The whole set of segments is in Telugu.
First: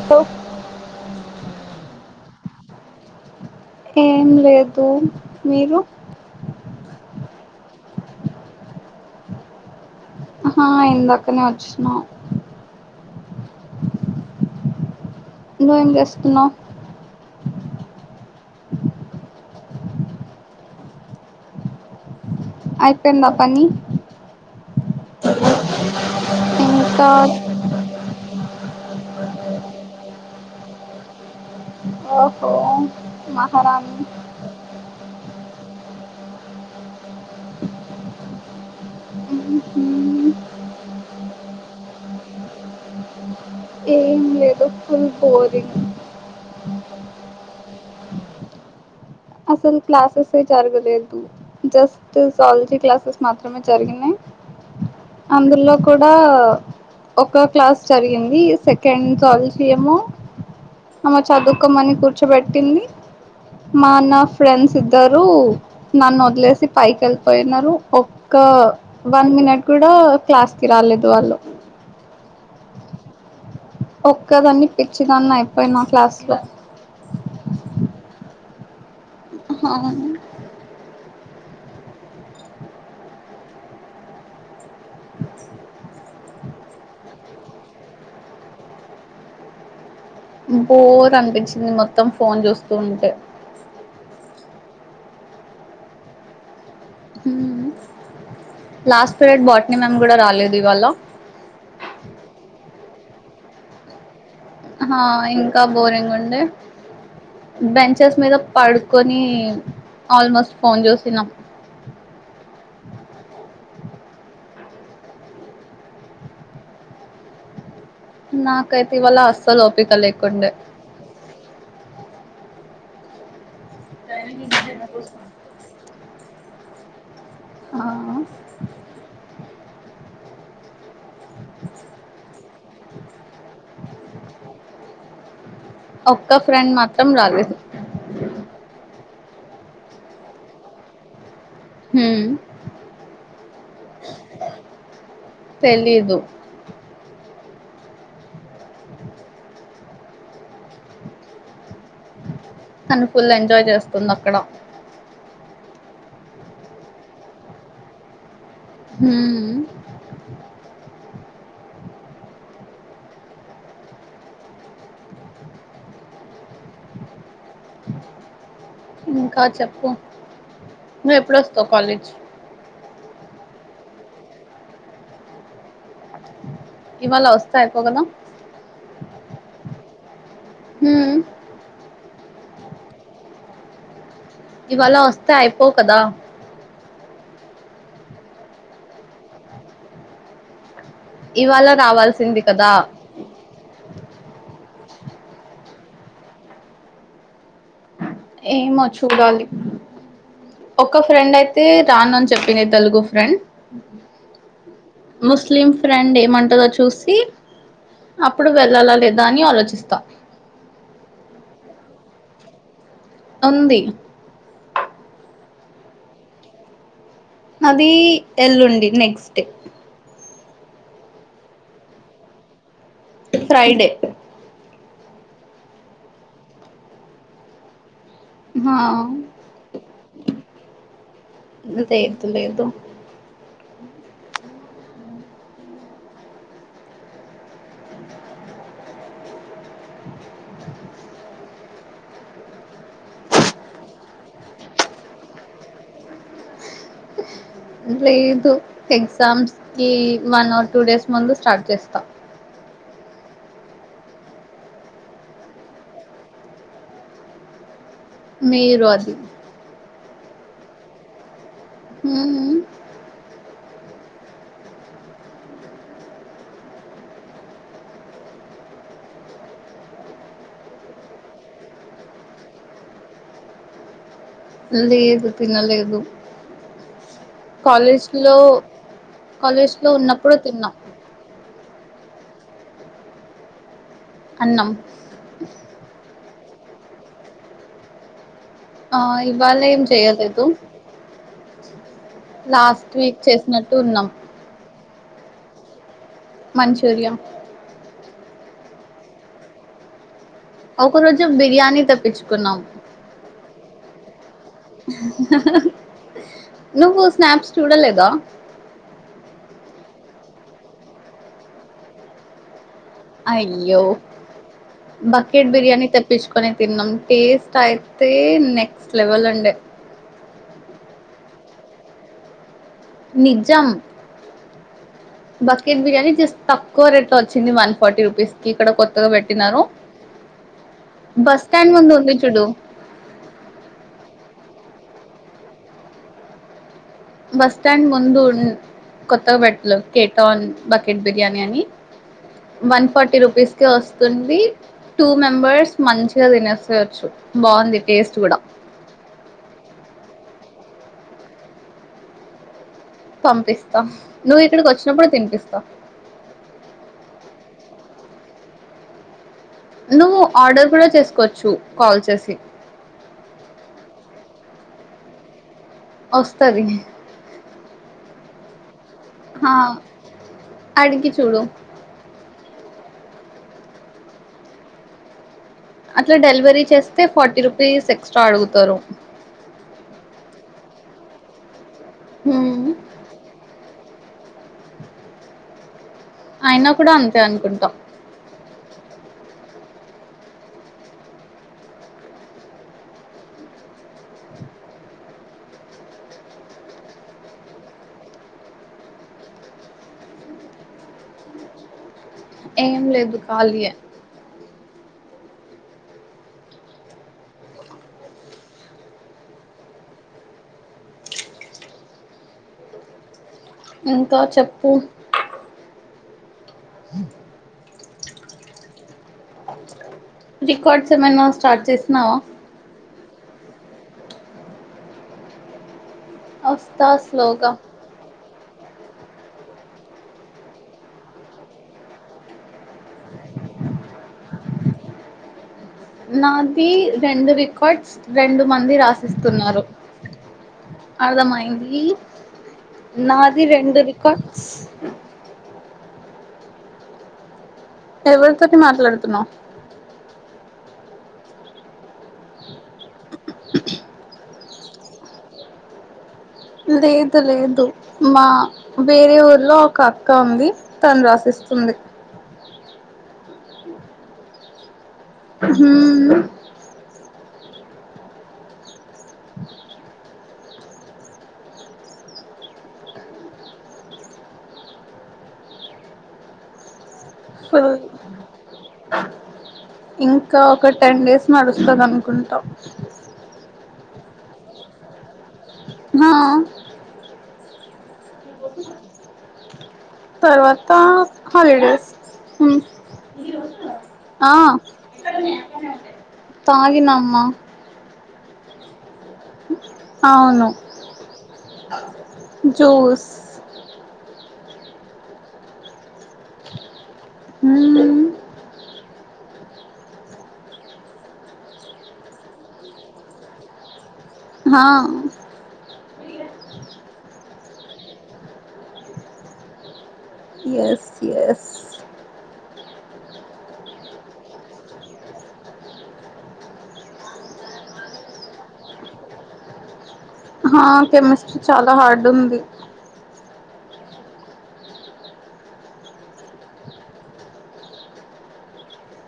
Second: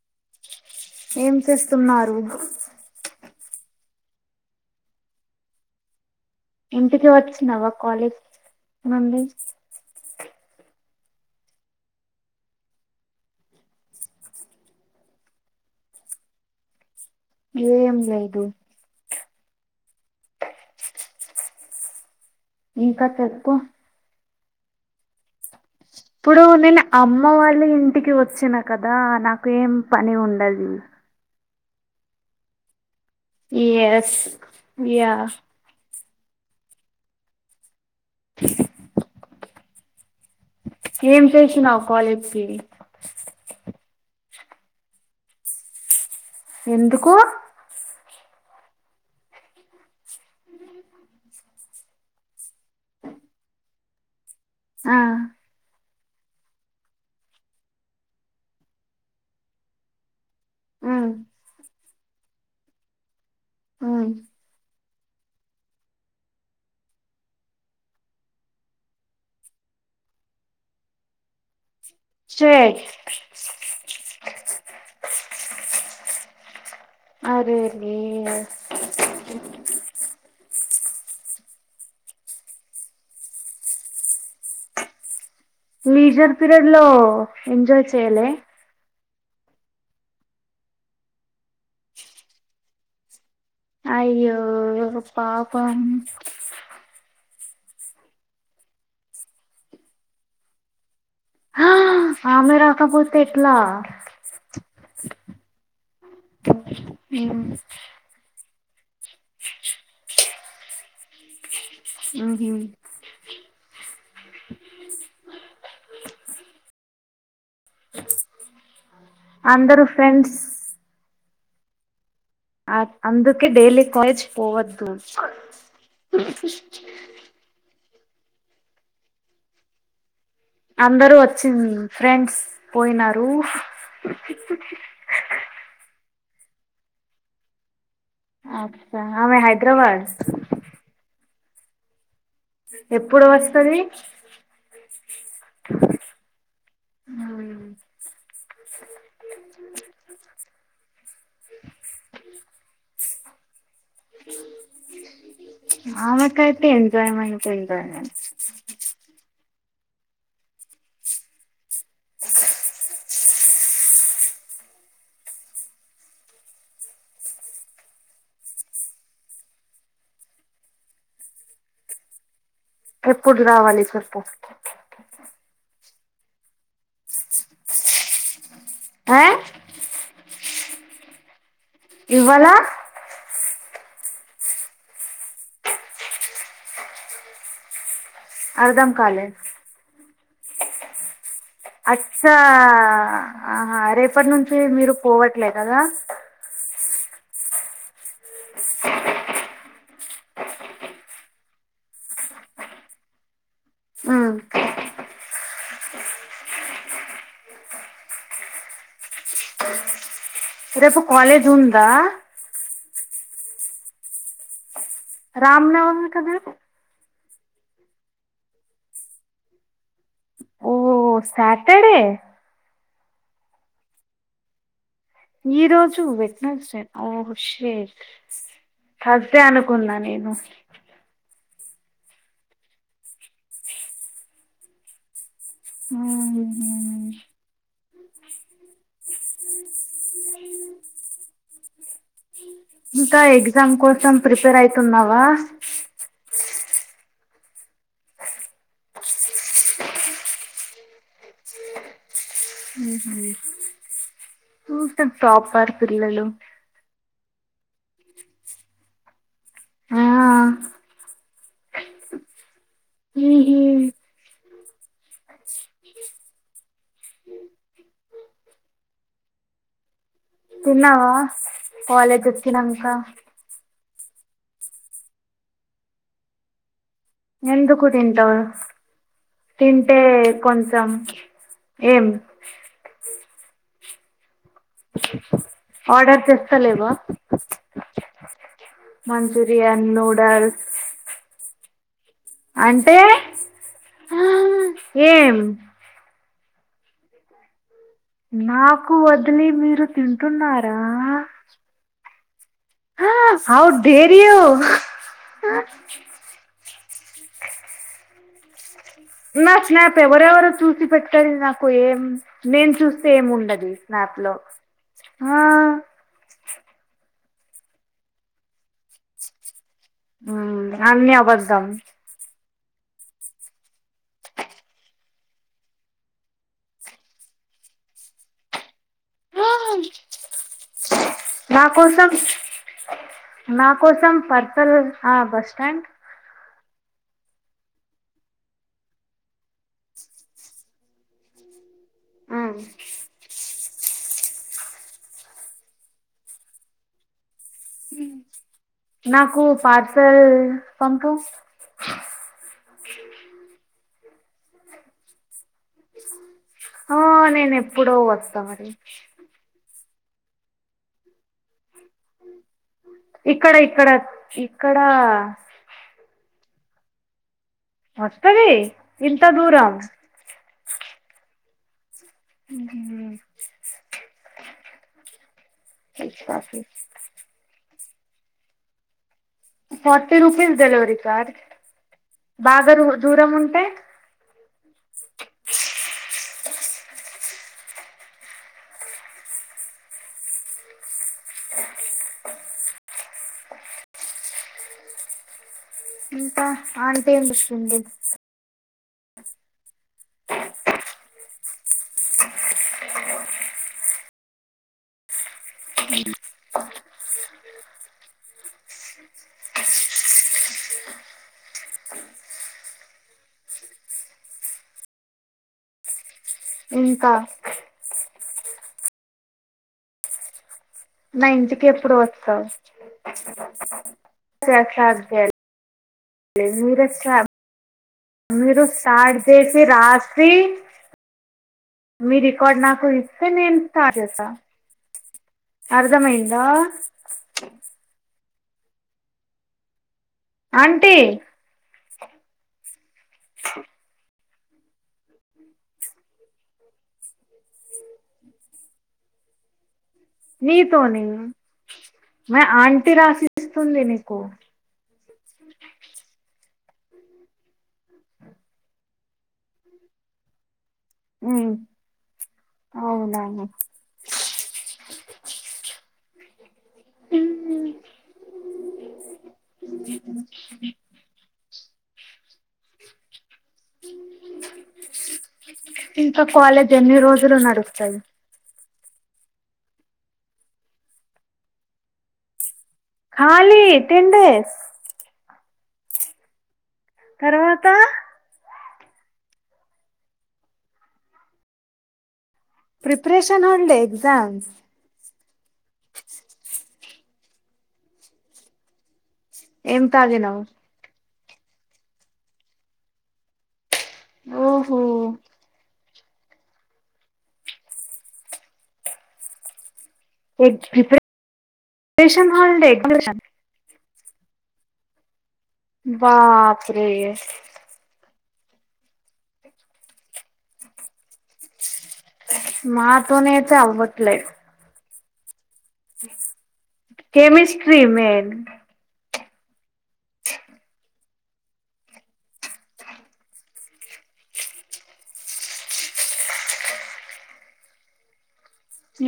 హలో ఏం చేస్తున్నారు. ఏం లేదు మీరు ఇంటికి వచ్చినవా కాలేజ్ నుండి ఆహా ఇందాకనే వచ్చినా నువ్వు ఏం చేస్తున్నావు ఏం లేదు ఇంకా అయిపోయిందా చెప్పు పని ఇప్పుడు నేను ఇంకా అమ్మ వాళ్ళ ఇంటికి వచ్చిన కదా నాకు ఏం పని ఉండది. ఓహో మహారాణి ఎస్ యా హ్ ఏం చేసినావు కాలేజ్ కి పోయి ఏం లేదు ఫుల్ బోరింగ్ ఎందుకు అసలు క్లాసెస్సే జరగలేదు. జస్ట్ సలజీ క్లాసెస్ మాత్రమే జరిగినాయి. ఆ అందులో కూ కూడా ఒక క్లాస్ జరిగింది. సెకండ్ సాల్వ్ సి ఎమో ఉమ్ ఆమె చదువుకోమని కుర్ ర్చోబెట్టింది. మా ఉమ్ నా ఫ్రెండ్స్ త్తరు నన్ను వదిలేసి పైకి వెళ్ళిపోయినారు. ఒక్క వన్ మినిట్ కూడా క్లాస్ కి రాలేదు. వాళ్ళు స్వీట్ ఒక్కదాన్నే పిచ్చిదాన్ని అయిపోయిన క్లాస్లో అరే రే [inaudible] లీజర్ పీరియడ్ లో ఎంజాయ్ చెయాలే బోర్ అనిపించింది మొత్తం ఫోన్ చూస్తూ ఉంటే అయ్యో పాపం హు లాస్ట్ పీరియడ్ బాటినీ మ్యామ్ కూడా రాలేదు ఇవాళ తిన్నావా హా ఇంకా బోరింగ్ ఉండే బెంచెస్ మీద పడుకొని ఆల్మోస్ట్ ఫోన్ చూసిన ఆహా నాకైతే ఇవాళ అస్సలు అందరు ఓపిక ఫ్రెండ్స్ లేకుండే ఆక అందుకే డైలీ కాలేజ్ పోవద్దు అ ఆ అందరూ వచ్చింది ఫ్రెండ్స్ పోయినారు ఒక్క ఫ్రెండ్ మాత్రం రాలేదు అమె హైదరాబాద్ హు ఎప్పుడు వస్తుంది తెలీదు. హా తను ఫుల్ ఎంజాయ చేస్ ఉంది అక్కడ ఆమకైతే ఎంజాయ్మెంట్ ఉంటాండా హ అ ఇంకా చెప్పు నువ్వు ఎప్పుడొస్తావ్ కాలేజ్ ఎప్పుడు రావాలి చెప్పు అదిే ఇవాళ వస్తే అయిపోవు కదా ఆ హు ఇవ్వాల ఇవాళ వస్తే అయిపోవు కదా అర్థం కాలే ఇవాళ అచ్చా రావాల్సింది కదా? ఆహా రేపటి నుంచి మీరు పోవట్లే కదా ఏమో చూడాలి ఒక ఫ్రెండ్ అయితే రాను అని చెప్పింది తెలుగు ఫ్రెండ్ ముస్లిం ఫ్రెండ్ ఏమంటదో చూసి అప్పుడు వెళ్ళాలా లేదా అని ఆలోచిస్తా రేపు కాలజ్ ఉందా ఉంది రామ్నవమి కదా అది ఎల్లుండి నెక్స్ట్ డే ఓ సాటర్డే ఫ్రైడే ఈ రోజు వెనాస్డే ఓ షేట్ హా అదే అనుకున్నా నేను ఇ లేదు లేదు హ్మ్మ్ ఇంకా ఎగ్జామ్ కోసం ప్రిపేర్ అయితున్నావా లేదు ఎగ్జామ్స్ కి వన్ ఆర్ టూ డేస్ ముందు స్టార్ట్ చేస్తా ఇంత ప్రాపర్ పిల్లలు మీరు అది ఆ హ్మ్మ్ హ్మ్మ్ తిన్నావా కాలేజ్ వచ్చినంక లేదు తినలేదు ఎందుకు కాలేజ్ లో తింటారు కాలేజ్ లో తింటే ఉన్నప్పుడు తిన్నాం కొంచెం ఎం అన్నం తలేవా ఆ ఇవాళం చేయ్యలేదు లాస్ట్ అంటే వీక్ చేసినట్టు ఉన్నాం ఆ, ఏం మంచూరియ నాకు వద్లీ మీరు తింట్ ఒక రోజు బిరియానీ తెప్పించ్ కున్నాం హ హౌ డేర్ యూ నువ్వు స్నాప్స్ చూడలేదా స్నాప్ స్నాప్ ఎవరెవరు చూసి పెట్టారు నాకు ఏం నేను చూ అయ్యో ఆ బకెట్ బిర్యానీ తెప్పించుకో కొని తిన్నాం టేస్ట్ అయితే నెక్స్ట్ లెవెల్ ఉండే అన్ని అబద్దం నిజం బకెట్ బిర్యానీ జస్ట్ తక్కువ రేట్ వచ్చింది వన్ ఫార్టీ రూపీస్ కి ఇక్కడ కొత్తగా పెట్టినారు. బస్ నా స్టాండ్ ముందు కోసం ఉంది చూడు నా కోసం పర్పల్ ఆ బస్టాండ్ బస్ స్టాండ్ ముందు కొత్తగా పెట్టలే కేటాన్ బకెట్ బిర్యానీ అని వన్ ఫార్టీ రుపీస్ వస్తుంది టూ మెంబర్స్ మంచిగా తినేసేయవచ్చు ఉమ్ నాకు పార్సల్ పంపు పంపిస్తా నువ్వు ఇక్కడికి వచ్చినప్పుడు తినిపిస్తా ఆ నేను ఎప్పుడో వస్తా మరి నువ్వు ఆర్డర్ కూడా చేసుకోవచ్చు కాల్ చేసి ఇక్కడ ఇక్కడ ఇక్కడ వస్తది మస్తది ఇంత ఆ, ధురం అడిగి చూడు హమ్ అట్లా డెలివరీ చేస్తే ఫార్టీ రూ ప్లీజ్ ఎక్స్ట్రా అడుగుతారు ఫార్టీ రుపీస్ డెలివరీ చార్జ్ హ్మ్. బాగా ర దూరం ఉంటా అయినా కూడా అంతే అనుకుంటా ఆంటంటేం చెస్టుంధి ఏం లేదు ఖళీయ ఇంకా చెప్పు ఇంకా వి కొంచం అయిన స్టార్ట్ చేసినవా స స సధా వస్తు స్లోగా మీరు స్టార్ట్ చేసి రాసి మీ రికార్డ్ నాకు ఇస్తే నేను స్టార్ట్ చేస్తా అర్థమైందా నాది రెండూ రికార్డ్స్ రెండు మంది రాసిస్తున్నారు ఆంటీ అర్ధం అయింది నాది రెండు రికార్ట్ ఎవడుతటి మాట్లాడుతున్నో నీతో నీ మ ఆంటి రాసిస్తుంది నీకు లేదు లేదు మా వేరే ఊరిలో ఒక అక్క ఉంది తను రాశిస్తుంది అవునవును హ్మ్ ఉమ్ ఉమ్ ఇంకా కాలేజ్ ఎన్ని రోజులు ఎరు ఫుల్ నడుస్తయి ఇంకా ఒక టెన్ డేస్ నడుస్తదనుకుంటా ఖాళీ టెన్ డేస్ హా తర్వాత తర్వాత హాలిడేస్ హ్మ్ ప్రిపరేషన్ హాలిడే ఆ ఎగ్జామ్స్ [unintelligible] ఆగినమ్మా ఏం తాగినవ్ జూస్ ఓహో ఉమ్ ప్రిపేర్ ప్రిపరేషన్ హాలిడేస్ ఎప్పటినుంచి [inaudible] హా బాప్రే ఎస్ ఎస్ మా తోనే ఐతే అవ్వట్లే కెమిస్ట్రీ మేన్ ఆహా కెమిస్ట్రీ చాలా హార్డ్ ఉంది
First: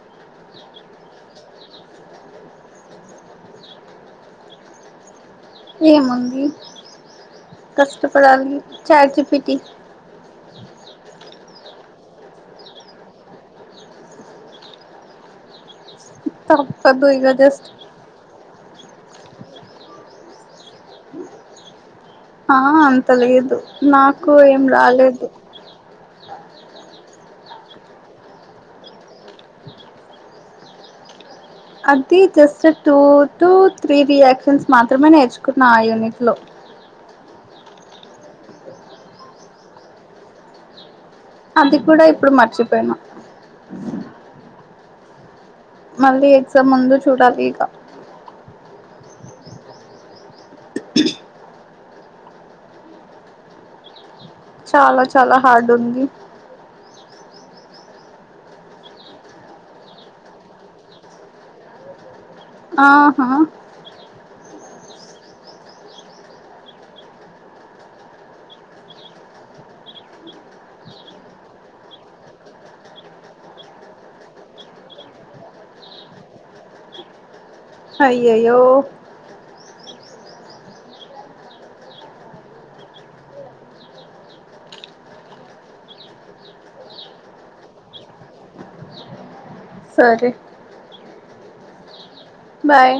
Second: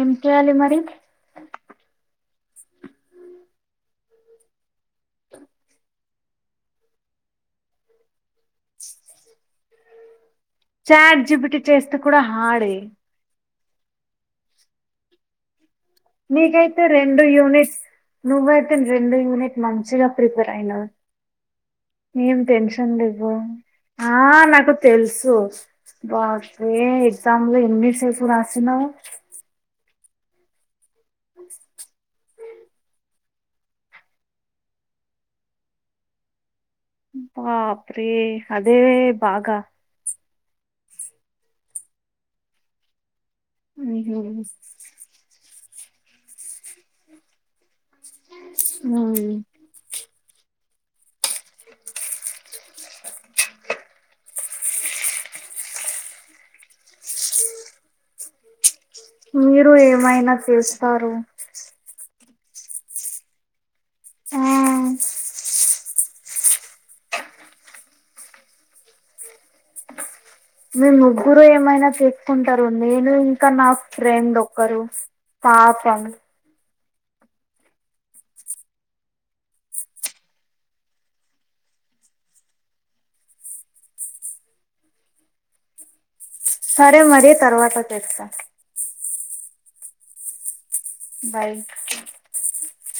ఏం చేయాలి మరి ఏముంది కష్టపడాలి చాట్ జిపిటి చాట్ జిపిటి చేస్తే కూడా హాడే నీకయితే తప్పదు రెండు ఇగ జస్ట్ యూనిట్స్ నువ్వే రెండు రెండు యూనిట్ మంచిగా ప్రిపేర్ అయిన ఏం ఆ టెన్షన్ అంత లేవ్వు లేదు ఆ ఏం నాకు రాలేదు తెలుసు బా ఏ ఎగ్జామ్ లో ఎన్ని సేఫ రాసినవ్ బస్ three just two to three reactions మాత్రమే నేర్చుకున్నాం ఆ యూనిట్ లో బాప్రే అదే బాగా అది కూడా ఇప్పుడు మర్చిపోయిన ఉహు స్ మళ్ళీ ఎగ్జామ్ ముందు చూడాలి ఇక ఉహు చాలా చాలా హార్డ్ ఉంది మీరు ఏమైనా తీస్తారు ఆహా ఆ మీ ముగ్గురు ఏమైనా తీసుకుంటారు నేను ఇంకా నా ఫ్రెండ్ ఒకరు పాపం అయ్యో అయ్యో సరే మరి తర్వాత తేస్తా సరే బైక్ బాయ్